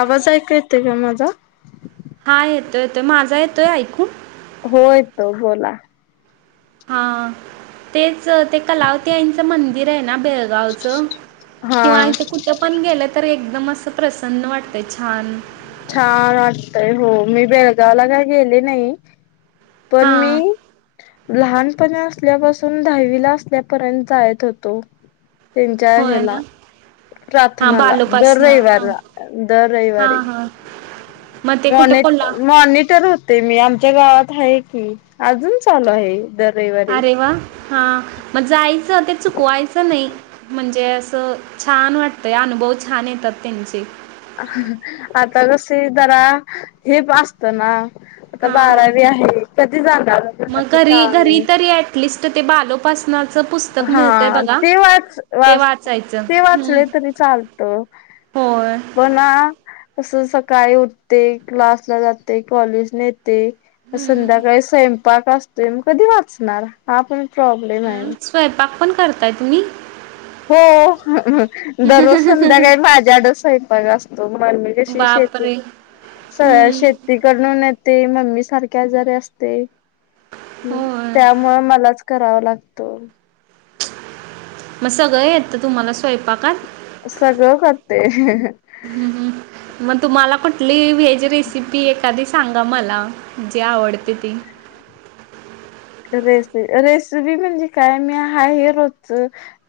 आवाज ऐका येत का माझा हा येतोय येतो माझा येतोय ऐकून होय तो बोला हा तेच ते कलावती आईंचं मंदिर आहे ना बेळगावच किंवा हा कुठे पण गे तर एकदम असं प्रसन्न वाटते छान छान वाटतय हो मी बेळगावला का गेले नाही पणमी हां लहानपणी असल्यापासून दहावीला असल्यापर्यंत जायेत होतो त्यांच्या होय ना ह्याला हां प्रार्थनाला दर बालोपासनं हां रविवारला दर हां रविवारी हां मग ते मॉन कुठं कोल्हा मॉनिटर होते मी आम आच्या गावात आहे कि अजून चालू आहे दर रविवारी हा मग जायचं ते चुकवायचं नाही म्हणजे असं छान वाटतंय अन बहु छान येतात त्यांचे आता कसे जरा हे असत ना आता हां बारावी आहे कधी जाणारु मग घरी घरी कामने तरी ॲटलिस्ट ते बालोपासनाचं पुस्तक मिळतं आहे हा बघा ते वाच ते वाच वाचायचं ते होय. वाचले तरी चालत प ना तसं सकाळी उठते क्लासला जाते कॉलेजने येत ते हम्म संध्याकाळी स्वयंपाक असतोय मग कधी वाचणार हा आपण प्रॉब्लेम आहे स्वयंपाक पण करताय तुम्ही हो दररोज संध्याकाळी माझ्याड स्वयपाक असतो म म कशी शेती बापरे! सगळ्या हम्म शेती करूनेत मममी सारखे आजारी असते होय त्यामुळे मला करावा लागतो मग सगळं येत तुम्हाला स्वयंपाकात सगळं करते हम्म हम्म मग तुम्हाला कुठली व्हेज रेसिपी एखादी सांगा मला जी आवडते ती रेसि रेसिपी म्हणजे काय मी हा हे रोज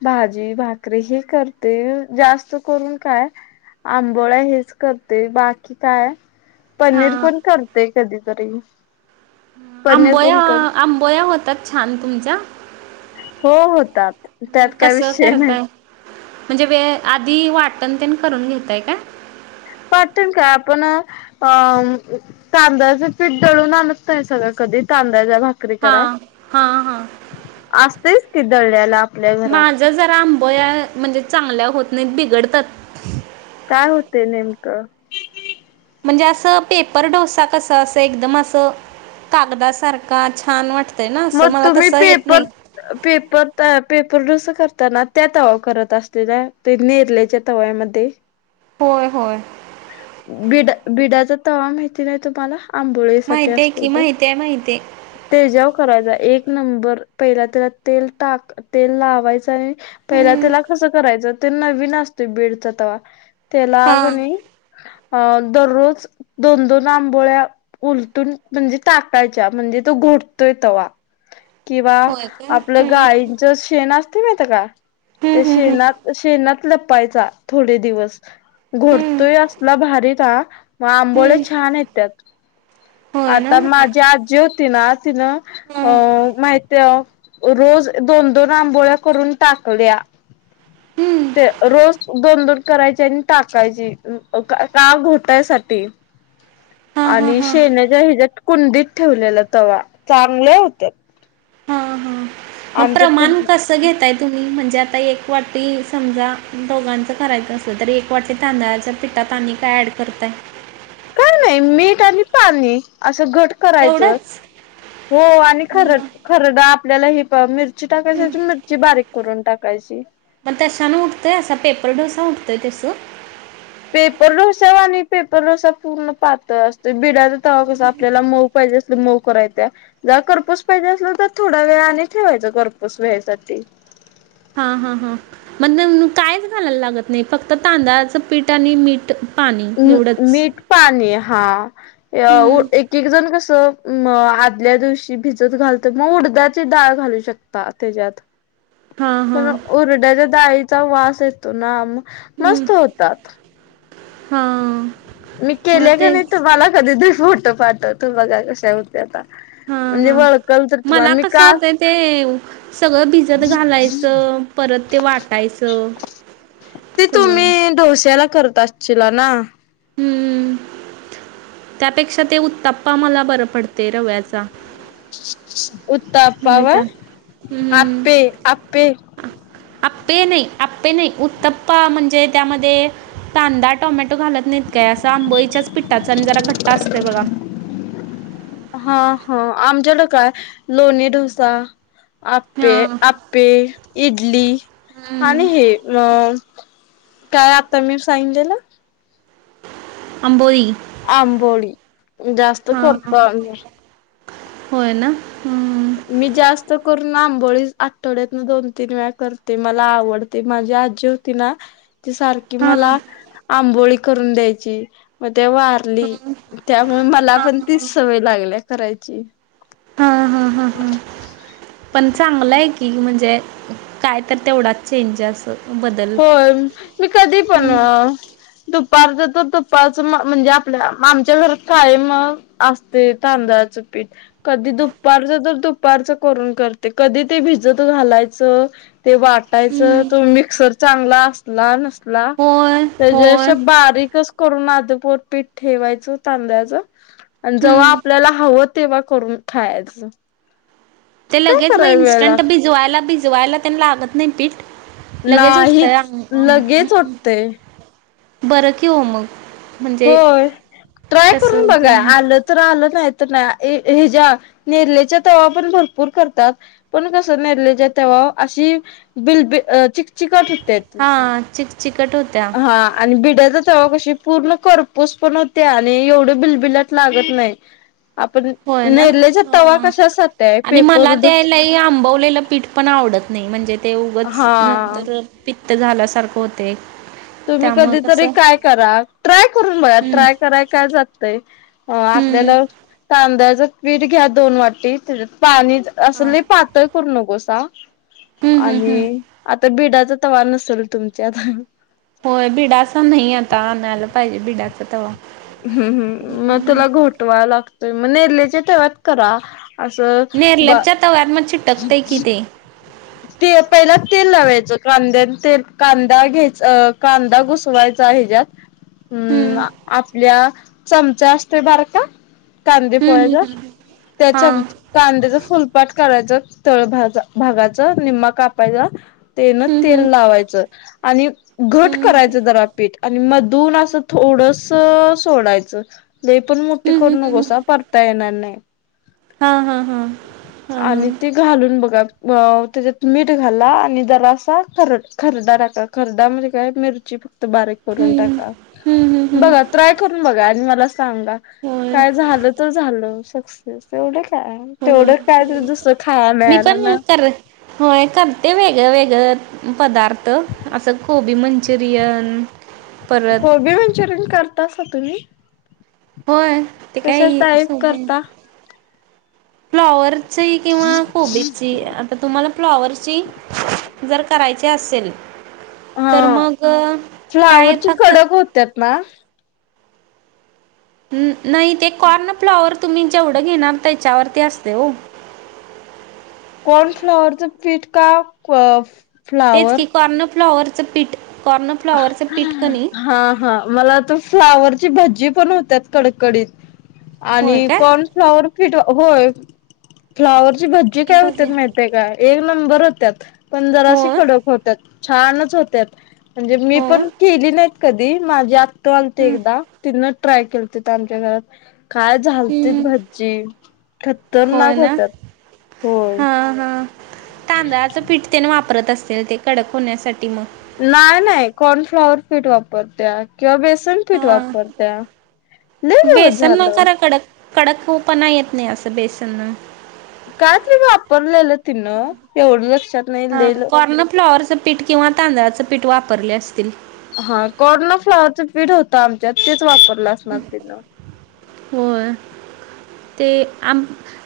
भाजी भाकरी हे करते जास्त करून काय आंबोळा हेच करते बाकी काय हा पनीर पण करते कधीतरी पनीर पण आंबोया कर आंबोया होतात छान तुमच्या हो होतात त्यात मग काय कसं विषय नाही. करताय? म्हणजे वे आधी वाटण तेन करून घेताय काय? वाटण काय आपण अ तांदळाच पिठ दळून आणून सगळं कधी तां भाकरी हा करा हा हा. असतेयच की दळलेलं माझ जरा आंबया म्हणजे चांगल्या होत नाही बिघडतात [inaudible] काय होते नेमकं? [inaudible] म्हणजे असं पेपर डोसा कसं असं एकदम असं कागदासारखा छान वाटत मग तुम्ही पेपर पेपर पेपर डोसा करताना त्या तवा करत असलेला ते नेरल्याच्या तव्यामध्ये होय होय बिडा बिडाचा तवा माहिती नाही तुम्हाला आंबोळी साठी माहिती आहे असते की तर तो माहिती आहे माहिती आहे. त्याच्यावर [unintelligible] एक नंबर पहिला तव्यात तेल टाकाय तेल लावायचं आणि पहीला हम्म त्याला कस करायच ते नवीन असतो बीडचा तवा त्याला हा कणी अ दररोज दोन दोन आंबोळ्या उलटून म्हणजे टाकायच्या म्हणजे तो घो तवा्हा किंवा होय का आपलं हम्म गायंच शेण असते माहीत का? हम्म ते हम्म हम्म शेणात शेणात लपायचा थोडे दिवस हम्म घोडतोय असला भारी त मग आंबोळे हम्म छान येत्यात होय ना आता माझी हम्म आजी होती ना, तीन अ माहिती रोज दोन दोन आंबोळ्या करून टाकल्या [inaudible] हम्म ते रोज दोन दोन करायची आणि टाकायची का घोटायसाठी हा हा आणि हा शेण्याच्या हिच्यात कुंडीत ठेवलेला तवा चांगले होतयात हा [inaudible] मग प्रमाण कस घेताय [inaudible] तुम्ही म्हणजे आता एक वाटी समजा दोघांच करायच असल तर एक वाटी [inaudible] तांदळाचा पिठा [inaudible] यात आणि काय ॲड करतय? काय मीठ आणि पाणी अस घ करायच तेवढंच हो आणि ख खरड आपल्या ही मिर मिरची टाकायची मिरची बारीक करून टाकायची [unintelligible] तेसं [inaudible] पेपर डोसा वाणी आणि पेपर डोसा पूर्ण पातळ असतो. बिडाचा तवा कस आपल्याला मऊ कर मऊ करायच जरा करपूस पाहिजे असलं तर थोडा वेळ आणि ठेवायच करपूस व्हायसाठी. [inaudible] हा हा हा म्हणजे कायच घालायला लागत नाही फक्त तांदळाचं पीठ आणि मीठ. पाणी एवढंच मीठ पाणी हा हम्म. एक एक जण कसं? आदल्या दिवशी भिजत घालत मग उडदाची डाळ घालू शकता त्याच्यात. हां हां मग उडदाच्या डाळीचा वास येतो ना मग. हम्म. मस्त होतात हां [inaudible] मी मग केले का तेच नाही कधी तर कधी? फोट पाठव तू बघा कशा होते आता हा हा हा मला कस का होत ते सगळं भिजत घालायचं परत, ते वाटायचं ते सगळं तुम्ही डोस्याला करत असशीला ना [inaudible] हम्म त्यापेक्षा ते [inaudible] उत्ताप्पा मला बर पडते रव्याचा. [inaudible] म्हणजे उत्तप्पा, त्या आपे आपे [inaudible] आपे नाही [inaudible] आपे नाही उत्तप्पा म्हणजे त्यामध्ये. कांदा टोमॅटो घालत नाहीत काय असं आंबोई च्याच पिठाचा आणि जरा घट्टा असतय बघा. [inaudible] हा ह आमच्याड काय लोणी डोसा आपे हा आपे इडली आणि हम्म हे अ काय आता मी सांलेलं अंबोली आंबोळी जास्त करर्तो आ्ही होय ना हम्म मी जास्त कर लांबोळी आठवड्यातन दोन तीन वेळा करते मला आवडते माझी आजी होती ना ती सारखी हा हा मला आंबोळी करून द्यायची ते वारली त्यामुळे मला पण तीच सवय लागल्या करायची हा हा हा हा पण चांगलं आहे की म्हणजे काय तर तेवढाच चेंज अस होय मी कधी पण हम्म दुपार तुपाच म्हणजे आपल्या आमच्या घरात कायम असते तांदळाचं पीठ कधी दुपारच तर दुपारच करून करते कधी ते भिजत घालायचं ते वाटायचं हम्म तो मिक्सर चांगला असला नस होय होय त्या बारीकच करून अदपोर पीठ ठेवायच तांद्याच आणि जेव्हा हम्म आपल्याला हवं तेव्हा करून खायच ते लगेच मग इन्स्टंट भिजवायला भिजवायला त्यांना लागत नाही पीठ लगेच उठतय नाहीच लगेच होतय बरं कि हो मग म्हणजे होय ट्राय करून तसं बघा आलं तर आलं नाही ह नेरल्याच्या तवा्हा पण भरपूर करतात पण कस नेल्याच्या अशी बिलब चिक चिकट होते ती हां चिक चिकट होत्या हा आणि भिड्याचा क पूर्ण करपोच पण होते आणि एवढ बिलबिलात लागत नाही आपण होय ना नेरलेचा तवा कशासाठी आहे आणि पेपर मला उडून त्याला आंबवलेलं पीठ पण आवडत नाही म्हणजे ते उगच हा नंतर पित्त झाल्यासारखं होते तुम्ही त्यामुळं कधीतरी कसं काय करा ट्राय करून बघा हम्म ट्राय कराय काय जातय अ हम्म आपल्याला तांदलाचं पीठ घ्या दोन वाटी पाणी हा. असले पातळ करू नकोसा हम्म हम्म हम्म आणि आ तर बिडाचा त व नसेल तुमच्या आता होय बिडाच नाही आता आणयला पाहिजे बिडाच तेव्हा हम् हम् मग तुला घोटवा लागतोय मग नेल्याच्या तवात करा असं ब नेरलेपच्या तव्यात मग चिटकतय कि ते ते पहिलाच तेल लावायचं कांद्या ते कांदा घ्यायचा कांदा घुसवायचा आहे ज्यात हम्म आपल्या चमचा असतेो बार का कांदे हम्म हम्म पोळ्याचा हम्म त्याच्या हां कांद्याचा फुलपाक करायचं तळग भागाच निम्मा कापायचा तेन हम्म तेल हम्म लावायचं आणि घट हम्म हम्म करायचं दरा पीठ आणि म धून असं थोडस सोडायचं लै पण मोठी हम्म करू नकोसा परता येणार नाही हा हा ह आणि ते घालून बघा अ त्याच्यात मीठ घाला आणि जरा असा खर खरदा टाका खरड म्हणजे काय मिरची बारीक करून हं. टाका हं, हं, हं. बघा ट्राय करून बघा आणि मला सांगा होय, काय झालं तर झालं सक्सेस तेवढं काय तेवढ होय. मी पण कर होय कर ते वेगळ वेगळें पदार्थ असं कोबी मंचुरियन परत कोबी मंचुरियन करता अस तुम्ही, होय ते कशा काय स टाईप करता फ्लॉवरची किंवा कोबीची आता तुम्हाला फ्लॉवरची जर करायचे असेल, हा तर मग अ, काय फ्लावरची फक्त कडक होत ना? नाही ते कॉर्न फ्लॉवर तुम्ही जेवढं घेणार त्याच्यावर वरती असत्या ओ! कॉन फ्लाॉवरच पीट का तेच फ्लावर की कॉर्नफ्लॉवरचं पीठ, कॉर्नफ्लॉवरचं पीठ कणी हा हा मला त फ्लावरची भजी, पण होत कडडीत आणि होय काय कॉर्नफ्लॉवर ठ होय फ्लावरची भज्जी काय होत्या माहतेय का एक नंबर होत्या. पण जराशी होय खडक होतात छानच होत्या म्हणजे मी होय पण केली नाही, कधी माझी आत्तू आलते एकदा तिन ट्राय केलं त आमच्या घरात, काय झालती हम्म भाजी होय खतरनाक ना होतात होय. हा हा तांदळाचं पीठ तेने वापरत असे ते कडक होण्यासाठी मग, नाही नाही कॉर्नफ्लॉवर पीठ वापरत्या किंवा बेस सनपीट हा वापरत्या लय दिवस बेसन न झालं. खरा कडक होपणा येत नाही असं बेसन न, कायतर वापरलेली हा कॉर्न फ्लॉवरचं पीठ किंवा तांदळाचे पीठ पीठ वापरले असतील, हा कॉर्ना फ्लाॉवरच पीठ होत आमच्यात तेच वापरलं असणार तिन, होय. ते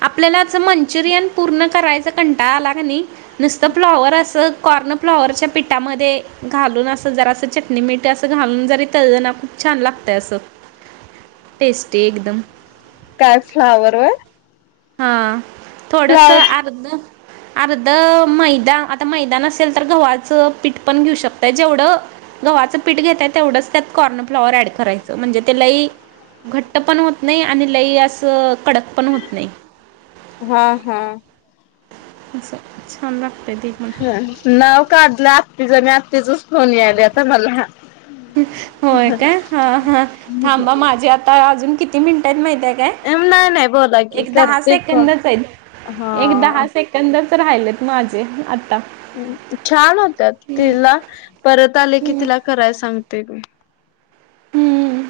आपल्याला मंचुरियन पूर्ण करायचा कंटा आला का नाही. नुसतं फ्लावर असं कॉर्न फ्लॉवरच्या पिठामध्ये घालून असं जरा असं चटणी मीठ असं घालून जरी तळ ना. छान लागतं असं टेस्टी एकदम. काय फ्लावर होय. हा थोडस अर्ध, अर्ध मैदा आता मैदान नसेल तर गव्हाचं पीठ पण घेऊ शकतय जेवढं गव्हाचं पीठ घेतताय तेवढंच त्यात कॉर्न फ्लाॉवर ऍड करायचं म्हणजे त्यालाही घट्ट पण होत नाही, आणि लई असं कडक पण होत नाही, हा हा अच् छान रा ह नाव काढलं आत्तीच मी आत्तीचच फोन याला आता मला. होय का हा हा थांबा माझे आता अजून किती मिनिटत माहिती आहे का? नाही नाही बोला काय की एक दहा करते क सेकंदच एक आहेत. हा दहा सेकंद तर राहिलेत माझे आ, छान होत्या तिला परत आले की तिला कराय सांग ते ग हम्म!